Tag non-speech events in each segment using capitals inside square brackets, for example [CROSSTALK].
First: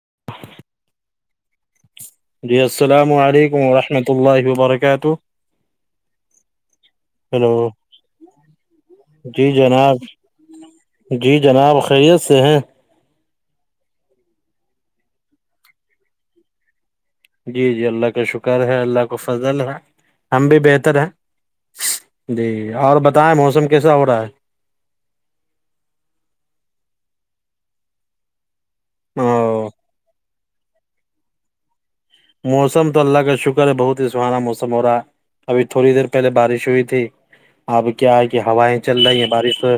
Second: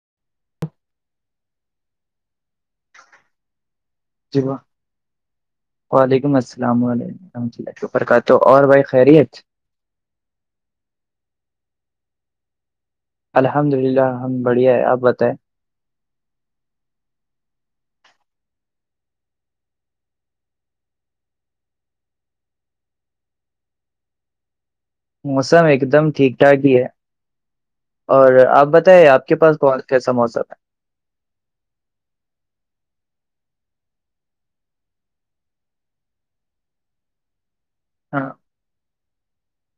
[INAUDIBLE] جی السلام علیکم ورحمۃ جی اللہ و- وبرکاتہ وعلیکم السلام علیکم ہیلو رحمۃ اللہ وبرکاتہ اور بھائی خیریت جی جناب جی جناب خیریت [INAUDIBLE] الحمد للہ ہم بڑھیا ہے آپ بتائیں جی جی اللہ کا شکر ہے اللہ کا فضل ہے ہم بھی بہتر ہیں جی اور بتائیں موسم کیسا ہو رہا ہے موسم ایک دم ٹھیک ٹھاک ہی ہے اور آپ بت ے ہے آپ کے پاس او اور کیسا موسم ہے موسم تو اللہ کا شکر ہے بہت ہی سہانا موسم ہو رہا ہے ابھی تھوڑی دیر پہلے بارش ہوئی تھی اب کیا ہے کہ ہوائیں چل رہی ہے بارش تو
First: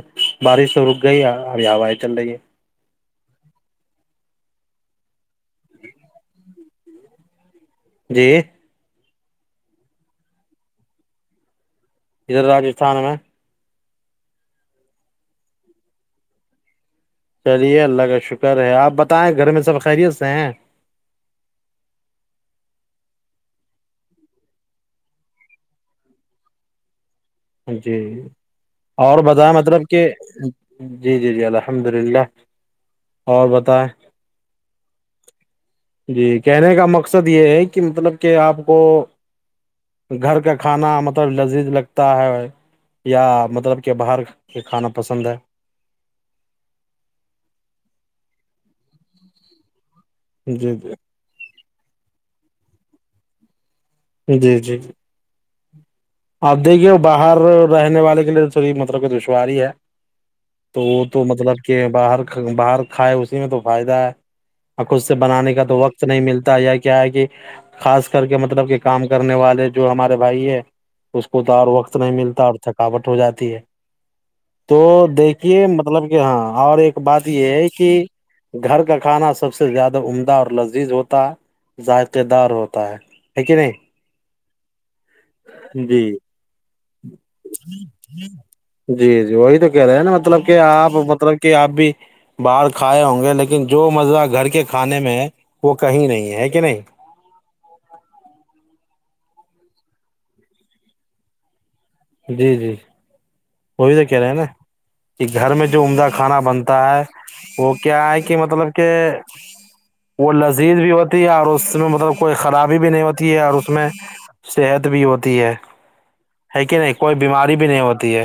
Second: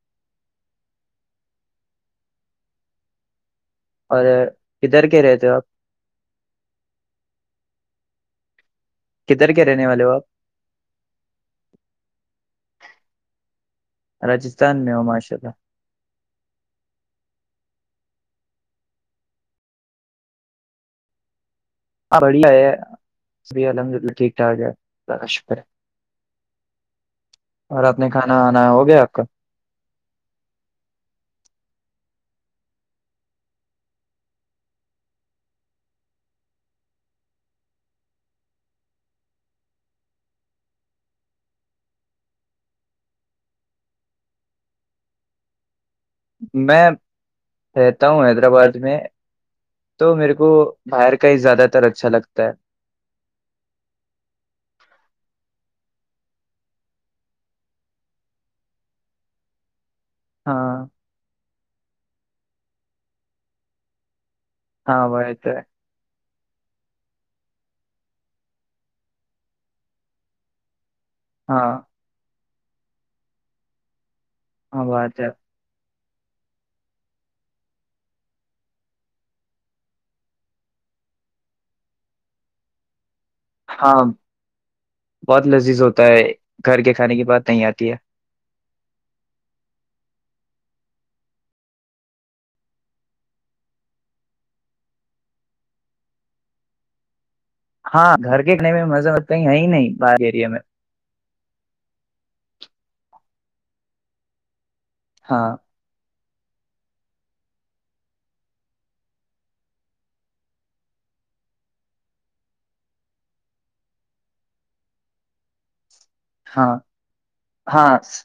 بارش تو رک گئی ہے اب ہوایے چل رہی ہے اور کدھر کے رہتے ہو آپ جی کدھر کے رہنے والے ہو آپ ادھر راجستھان میں راجستھان میں ہو ماشاء اللہ چلیے اللہ کا شکر ہے آپ بتائیں گھر میں سب خیریت سے ہیں ہاں بڑھیا ہے ابھی الحمد للہ ٹھیک ٹھاک ہے اللہ کا شکر ہے اور جی آپ نے کھانا آنا ہو گیا آپ اور کا بتائیں مطلب کہ جی جی جی اللہ الحمد للہ اور بتائیں جی کہنے کا مقصد یہ ہے کہ مطلب کہ آپ کو گھر کا کھانا مطلب لذیذ لگ تا ہے یا مطلب کہ باہر کے کھانا پسند ہے میں رہتا ہوں حیدرآباد میں تو میرے کو جی جی باہر کا ہی زیادہ بڑا اچھا لگتا ہے جی جی جی آپ دیکھیے باہر رہنے والے کے لیے تھوڑی مطلب کہ دشواری ہے تو ہاں وہ تو مطلب کہ باہر باہر کھائے اسی میں تو فائدہ ہے اور خود ہاں سے وہ بنانے ہے کا تو وقت نہیں ملتا یا کیا ہے کہ خاص کر کے مطلب کہ کام کرنے والے جو ہمارے بھائی ہے اس کو تو ہاں اور وقت نہیں ملتا تھکاوٹ ہو جاتی ہے تو ہاں بات ہے دیکھیے مطلب ہاں اور ایک بات یہ ہے کہ گھر کا کھانا سب سے زیادہ عمدہ اور لذیذ ہوتا ذائقے دار ہوتا ہے ہے کہ نہیں ہاں بہت لذیذ جی ہوتا ہے گھر کے کھانے کی بات نہیں آتی ہے جی جی وہی تو کہہ رہے ہیں نا مطلب کہ آپ مطلب کہ آپ بھی باہر کھائے ہوں گے لیکن جو مزہ گھر کے کھانے میں ہے وہ کہیں نہیں ہے ہے کہ نہیں ہاں گھر کےکھانے کا مزہ کہیں ہے ہی نہیں باہر اییرے میں جی جی وہ بھی تو کہہ رہے ہیں نا کہ ہاں گھر میں جو عمدہ کھانا بنتا ہے وہ کیا ہے کہ مطلب کہ وہ لذیذ بھی ہوتی ہے اور اس میں مطلب کوئی خرابی بھی نہیں ہوتی ہے اور اس میں صحت بھی ہوتی ہے ہے ہاں کہ نہیں کوئی بیماری بھی نہیں ہاں ہوتی ہے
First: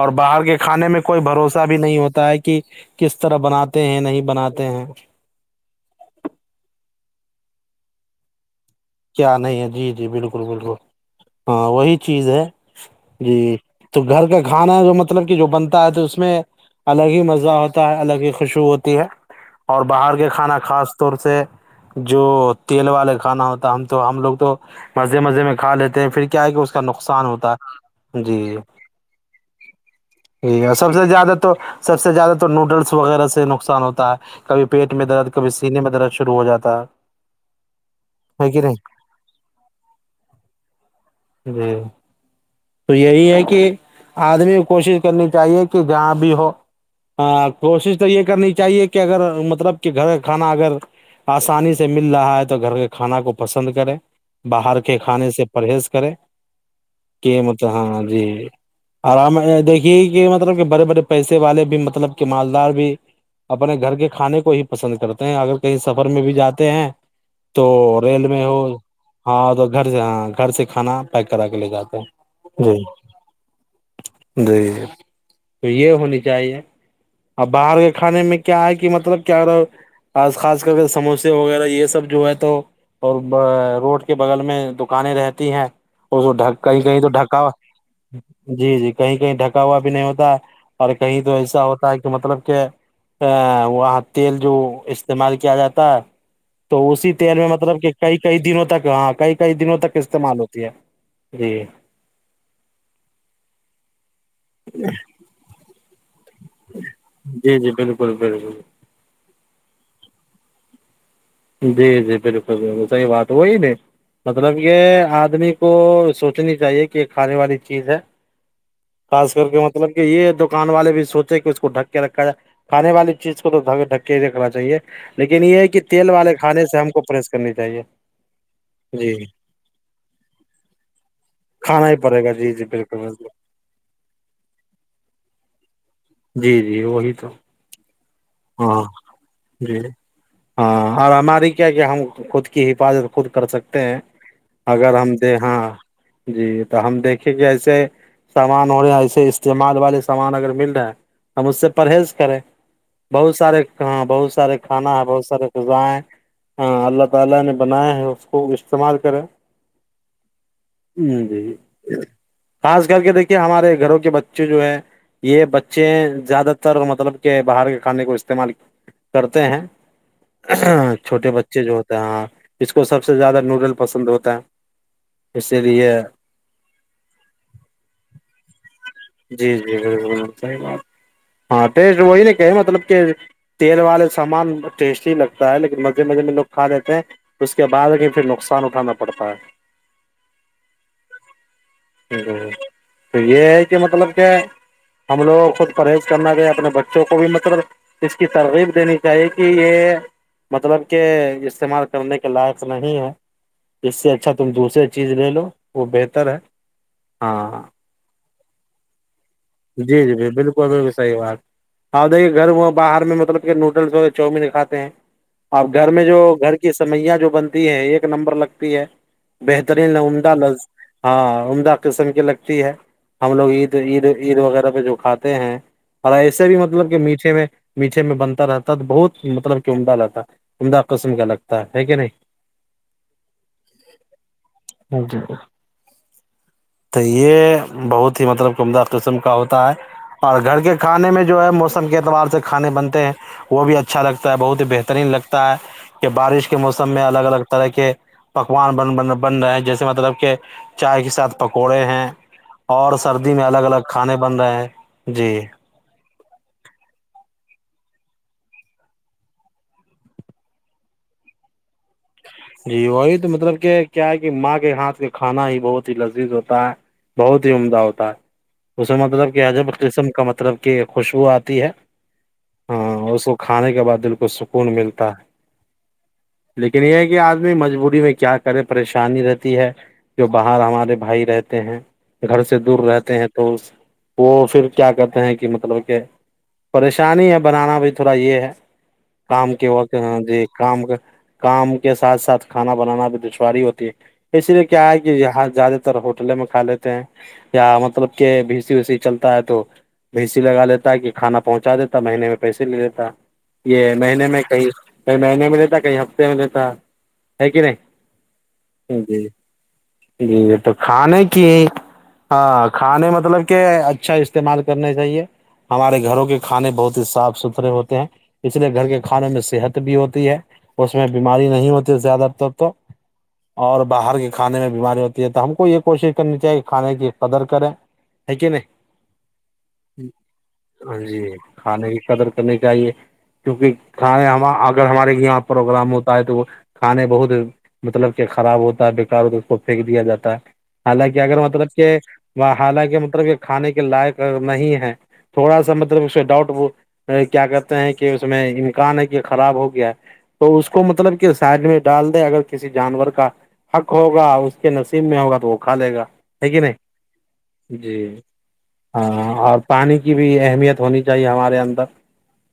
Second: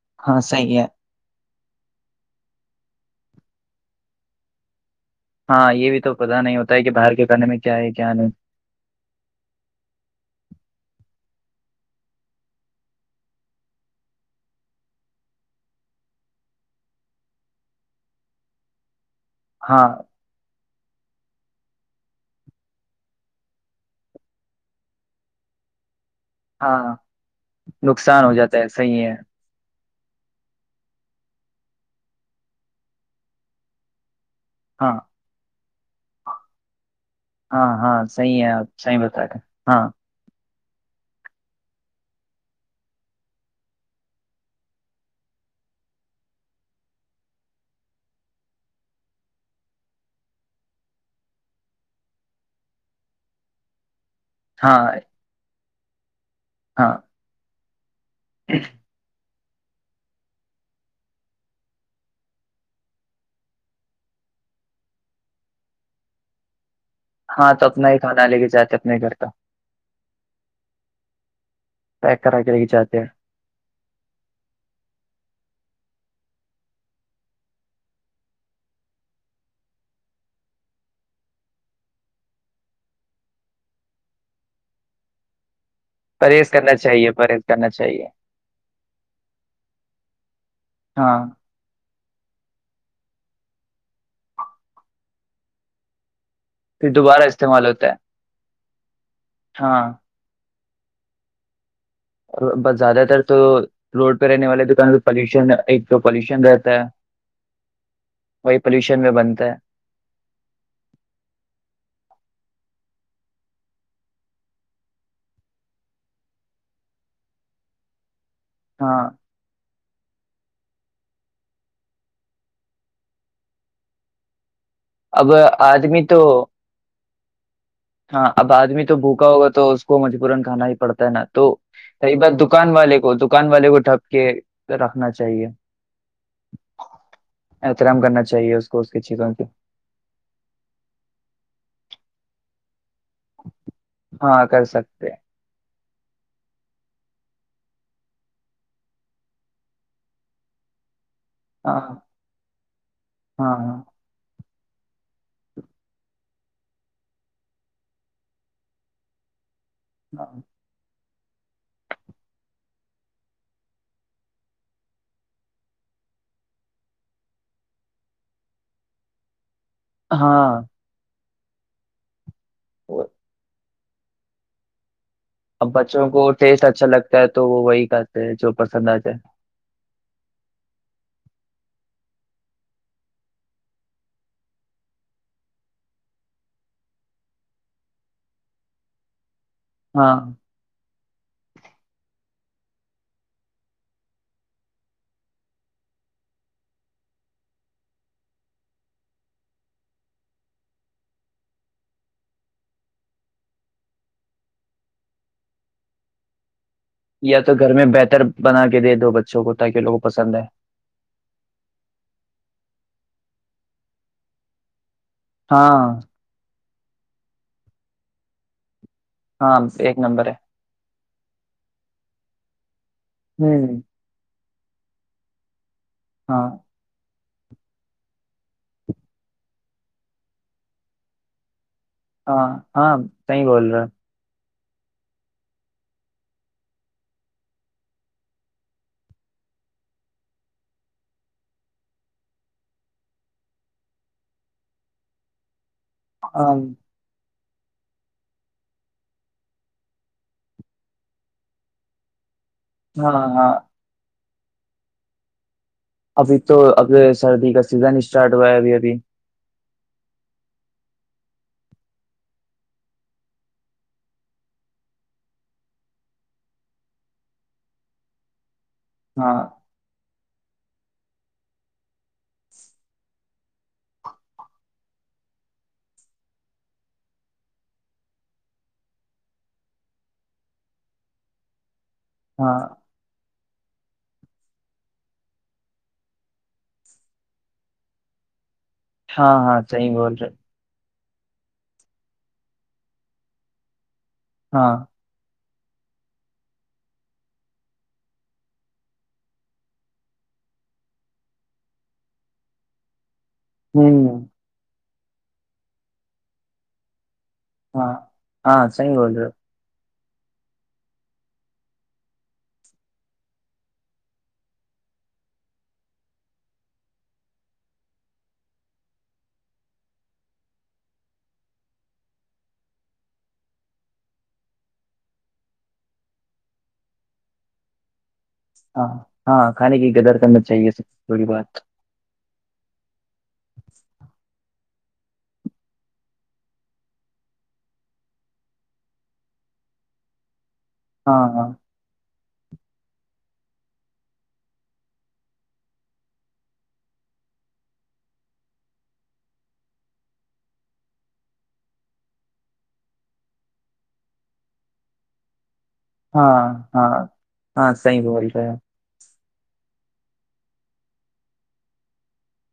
اور ہاں باہر کے صحیح ہے کھانے میں کوئی بھروسہ ایسا بھی نہیں ہوتا ہے کہ کس طرح بناتے ہیں نہیں بناتے ہیں ہاں یہ بھی تو پتا نہیں ہوتا ہے کہ باہر کے کانے میں کیا ہے کیا نہیں کیا نہیں ہے جی جی بالکل بالکل ہاں وہی چیز ہے جی تو گھر کا کھانا جو مطلب کہ جو بنتا ہے تو اس میں الگ ہی مزہ ہوتا ہے الگ ہی خوشبو ہوتی ہے اور ہاں باہر کے کھانا کاص طور سے جو تیل والے کھانا ہوتے ہم تو ہم لوگ تو مزے مزے میں کا لیتے ہیں پھر کیا ہے کہ اس کا ہاں نقصان ہوتا ہے نقصان ہو جی جاتا ہے صحیح ہے ہے سب سے زیادہ تو سب سے زیادہ تو نوڈلس وغیرہ سے نقصان ہوتا ہے کبھی پیٹ ہاں میں درد کبھی سینے میں درد شروع ہو جاتا ہاں ہاں صحیح ہے کہ نہیں صحیح بت گ ہاں جی تو یہی ہے کہ آدمی کو کوشش کرنی چاہیے کہ جہاں بھی ہو کوشش تو یہ کرنی چاہیے کہ اگر مطلب کہ گھر کا کھانا اگر آسانی سے مل رہا ہے تو گھر کے کھانا کو پسند کرے ہاں باہر کے کھانے سے پریز کریں ہاں کہ مطلب جاں جی آرام دیکھیے کہ مطلب کہ بڑے بڑے پیسے والے بھی مطلب کہ مالدار بھی اپنے گھر کے کھانے کو ہی پسند کرتے ہیں اگر کہیں سفر میں بھی جاتے ہیں ہاں تو اپنا ہی کھانا ریل لے میں کے ہو جاتے اپنے گھر کا ہاں تو گھر سے ہاں گھر سے کانا پ کرا کے لے جاتے پیک کرا کے لے ہیں کے جی جاتے ہیں جی تو یہ ہونی چاہیے اور باہر کے کھانے میں کیا ہے کہ مطلب کیا آ خاص کر کے سموسے وغیرہ یہ سب جو ہے تو اور روڈ کے بغل میں دکانیں رہتے ت ہیں اس کو پرہیز کرنا کہیں کہیں تو چاہیے ڈکا پرہیز ہوا کرنا چاہیے جی جی کہیں کہیں ڈھکا ہوا بھی نہیں ہوتا اور ہاں کہیں تو ایسا ہوتا ہے کہ کہ مطلب کہ ا وہاں تیل جو استعمال کیا جاتا ہے تو پھر اسی دوبارہ تیل میں استعمال مطلب کہ ہوتا کئی کئی دنوں تک ہاں کئی کئی ہے دنوں ہاں تک استعمال ہوتی ہے جی بس زیادہ تر تو روڈ پہ رہنے والے دکان پالوشن ایک تو پالشن رہتا ہے جی جی بالکل بالکل وہی پولوشن میں بنتا [UNINTELLIGIBLE] ت [UNINTELLIGIBLE] جی جی بالکل بالکل صحیح بات وہی نہیں مطلب کہ آدمی کو سوچنی چاہیے کہ یہ کھانے والی چیز ہے ہاں خاص کر کے مطلب کہ یہ دکان والے بھی سوچے کہ اس کو ڈھک کے رکھا جائے کھانے والی چیز کو تو ڈک کے ہی رکھنا چاہیے [UNINTELLIGIBLE] اب یہ ہے کہ آدمی [UNINTELLIGIBLE] تیل والے کانے سے ہم [UNINTELLIGIBLE] کو پرریس کرنی [UNINTELLIGIBLE] ہاں اب آدمی تو جی بھوکا ہوگا تو اس کو مجبورن کھانا ہی پڑتا ہے نا تو کھانا ہی کئی پڑے گا بات جی جی دکان بالکل والے کو بالکل دکان والے کو ٹپ کے رکھنا چاہیے جی جی وہی تو [UNINTELLIGIBLE] احترام کرنا چاہیے اس کو ہاں اس کی چیزوں کی جی ہاں اور ہماری کیا کیا ہم خود [UNINTELLIGIBLE] حفاظت [UNINTELLIGIBLE] خود کر سکتے ہیں ہاں کر اگر سکتے ہم ہیں د ہاں [UNINTELLIGIBLE] جی تو ہم دیکھیں کہ ایسے سامان ہو رہے ہیں ایسے استعمال والے سامان اگر مل رہے ہیں [UNINTELLIGIBLE] ہم اس سے ہاں پرہیز کریں [UNINTELLIGIBLE] بہت سارے ہاں بہت سارے [UNINTELLIGIBLE] ہاں [UNINTELLIGIBLE] ہ جی خاص کر کے دیکھیے ہمارے گھروں کے بچے جو ہے یہ بچے زیادہ تر مطلب کہ باہر [UNINTELLIGIBLE] کھانے کو استعمال کرتے ہیں [UNINTELLIGIBLE] ہاں چھوٹے بچے [UNINTELLIGIBLE] بیچے جو ہوتا ہے ہاں [UNINTELLIGIBLE] جو سب وہ- سے زیادہ نوڈل پسند ہوتا ہے اسی اب لیے بچوں کو ٹیسٹ اچھا لگتا ہے تو وہ وہی کتے ہیں جو پسند آتے جی جی بالکل صحیح بات ہاں ٹسٹ وہی کہ مطلب کہ تیل والے سامان ٹیسٹی لگتا ہے لیکن مزے مزے میں لوگ کھا لیتے ہیں اس کے بعد پھر نقصان اٹھانا پڑتا ہے ہاں تو یہ ہے کہ مطلب کہ ہم لوگوں خود پرہیز کرنا گے اپنے بچوں کو کو بھی مطلب اس کی ترغیب دینی چاہیے کہ یہ مطلب کہ استعمال کرنے کے لائق نہیں ہے اس سے اچھا تم دوسریے چیز لے لو وہ بہتر ہے یا ہاں تو گھر میں بہتر بنا کے دے دو بچے جی جی جی بالکل بالکل صحیح بات آپ دیکھیے گھر میں باہر میں مطلب کہ نوڈلذ وغیر چامین کھاتے ہیں آپ گھر ہاں میں جو گھر کی یہ سویا جو بنتی ہے ایک نمبر لگتی ہے ہاں بہترین ایک نمبر ہے عمدہ لفظ ہاں عمدہ قسم کی لگتی ہے ہم لوگ عید ہوں عید عید وغیرہ پہ جو کھاتے ہیں اور ایسے ہاں بھی مطلب کہ میٹ میٹے میں بنتا رہتا ہے تو بہت مطلب کہ عمدہ رہتا ہے عمدہ قسم کا لگتا ہے کہ نہیں ہاں ہاں صی بول رہے جی تو یہ بہت ہی مطلب کہ عمدہ قسم کا ہوتا ہے اور گھر کے کھانے میں جو ہے موسم کے اعتبار سے کھانے بنتے ہیں وہ بھی اچھا لگتا ہے بہت ہی بہترین لگتا ہے کہ بارش ہاں کے موسم میں الگ الگ طرح کے پکوان بن بن رہے ہیں جیسے مطلب کہ چائے کے ساتھ پکوڑے ہیں اور ہاں سردی میں ہاں الگ الگ بن رہا ہیں جی ابھی تو اب سردی کا سیزن اسٹارٹ ہوا ہے ابھی ابھی جی وہی تو مطلب کہ کیا ہے کہ ماں کے ہاتھ کا کھانا ہی بہت ہی لذیذ ہوتا ہے بہت ہی عمدہ ہوتا ہے اس کا مطلب ہاں کہ ہر قسم کی خوشبو آتی ہے ہاں اس کو کھانے کے بعد دل کو سکون ملتا ہے لیکن یہ یہ آدمی مجبوری میں کیا کرے پریشانی رہتی ہے جو باہر ہمارے بھائی رہتے ہیں گھر سے ہاں دور رہتے ہیں تو وہ پھر کیا کہتے ہیں کہ مطلب کہ پریشانی ہے بنانا بھی تھوڑا یہ ہے ہاں کام ہاں کے صحیح وقت بول رہے جی کام کا کام کے ساتھ ساتھ کھانا بنانا بھی دشواری ہوتی ہے اس لیے ہاں کیا ہے کہ جاز زیادہ تر ہوٹلے میں کھا لیتے ہیں یا مطلب کہ بھیسی ویسی چلتا ہے تو بھیسیی لگا لیتا ہے کہ کھانا پہنچا دیتا ہے مہینے میں پیسے لے لیتا یہ ہوں مہینے میں کہیں کئی مہینے میں لیتا کئی ہفتے میں دیتا ہاں ہاں صی بول رہے ہو ج یہ تو کھانے کی ہاں کھانے مطلب کہ اچھا استعمال کرنا چاہیے ہمارے گھروں کے کھانے بہت ہی صاف ستھرے ہوتے ہیں اس لیے گھر کے کھانوں میں صحت بھی ہوتی ہے اس میں بیماری نہیں ہوتی زیادہ تر تو اور باہر کے کھانے میں بیماری ہوتی ہے تو ہم کو یہ کوشش کرنی چاہیے کہ کھانے کی قدر کریں ہے کیا نہیں ہاں ہاں کھانے کی قدر کرنا چاہیے سب سے جی بڑی بات کھانے کی قدر تو نہیں چاہیے کیونکہ کھانے ہم آگ اگر ہمارے یہاں پروگرام ہوتا ہے تو وہ کھانے بہت مطلب کہ خراب ہوتا ہے بیکار ہوتا ہے اس کو پھینک دیا جاتا ہے حالانکہ ہاں اگر ہاں مطلب کہ وہ حالانکہ مطلب یہ کھانے کے لائق نہیں ہے تھوڑا سا مطلب اس ڈاؤٹ و کیا کہتے ہیں کہ اس میں امکان ہے کہ خراب ہو گیا ہے تو اس کو مطلب سائڈ میں ڈال دے اگر کسی جانور کا حق ہوگا اس کے نصیب میں ہوگا تو وہ کھا لے گا ہاں ہے کہ نہیں ہاں ہاں جی صحیح بول رہے ہو ہاں اور پانی کی بھی اہمیت ہونی چاہیے ہمارے اندر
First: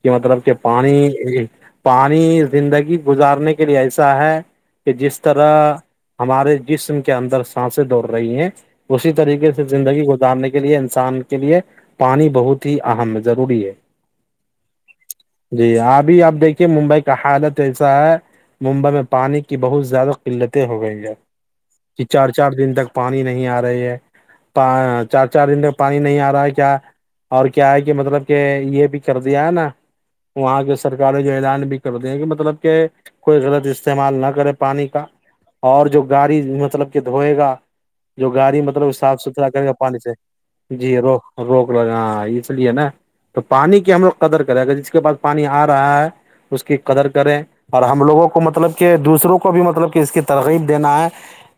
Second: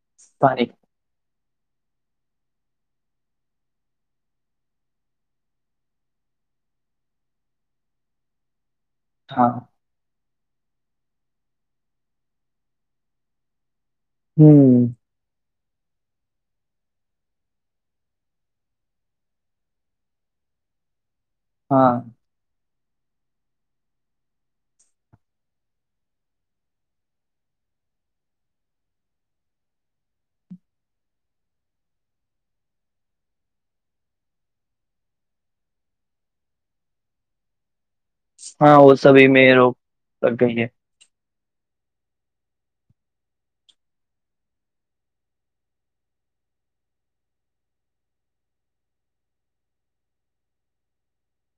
کہ مطلب کہ پانی پانی زندگی گزارنے کے لیے ایسا ہے کہ جس طرح ہمارے جسم کے اندر سانسیں دوڑ رہی ہیں اسی ہاں طریقے سے زندگی گزارنے کے لیے انسان کے لیے پانی بہت ہی اہم ہے ضروری ہے ہوں جی ابھی اب دیکھیے ممبئی کا حالت ایسا ہے ممبئی میں پانی کی بہت زیادہ قلتیں ہو گئی ہیں ہاں ج چار چار دن تک پانی نہیں آ رہی ہے چار چار دن میں پانی نہیں آ رہا ہے کیا اور کیا ہے کہ مطلب کہ یہ بھی کر دیا ہے نا وہاں کی سرکار جو اعلان بھی کر د ہیں کہ مطلب کہ کوئی غلط استعمال نہ کرے پانی کا اور جو گاڑی مطلب کہ دھوئے گا جو گاڑی ہاں مطلب وہ صاف سبھی میں ستھرا کرے گا روک پانی سے لگ گئی ہے جی روک روک لگے ہاں اس لیے نا تو پانی کی ہم لوگ قدر کریں اگر جس کے پاس پانی آ رہا ہے اس کی قدر کریں اور ہم ہم لوگوں کو مطلب کہ دوسروں کو بھی مطلب کہ اس کی ترغیب دینا ہے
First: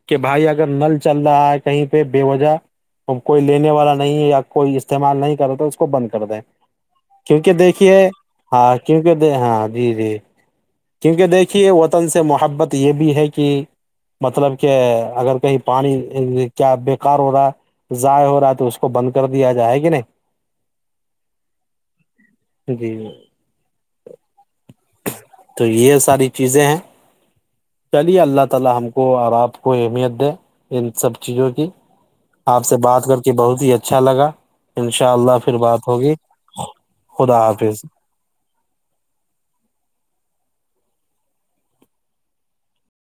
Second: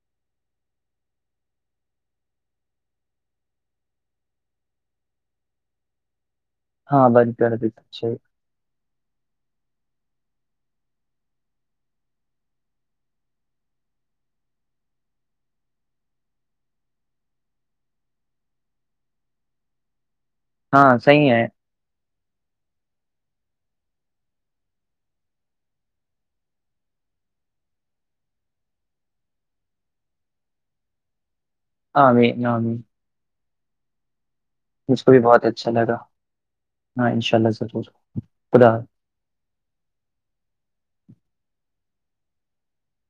کہ بھائی اگر نل چل رہا ہے کہیں پہ بے وجہ کوئی لینے والا نہیں یا کوئی استعمال نہیں کر رہا تو اس کو بند کر دیں ہاں بند کیونکہ کر دی اچھا دیکھیے ہے، ہاں کیونکہ د ہاں جیڑی کیونکہ دیکھیے وطن سے محبت یہ بھی ہے کہ مطلب کہ اگر کہیں پانی کیا بیکار ہو رہا ہے ضائع ہو رہا ہے تو اس کو بند کر دیا جائے گی نہیں ہاں صحیح ہے جی تو یہ ساری چیزیں ہیں پہلے اللہ تعالی ہم کو اور اپ کو اہمیت دے ان سب چیزوں ج آمین آپ سے آمین بات کر کے بہت ا ہی اچھا لگا ان مجھ کو شاء بھی اللہ بہت پھر اچھا بات لگا ہوگی ہاں انشاء خدا اللہ حافظ ضرور ہو خدا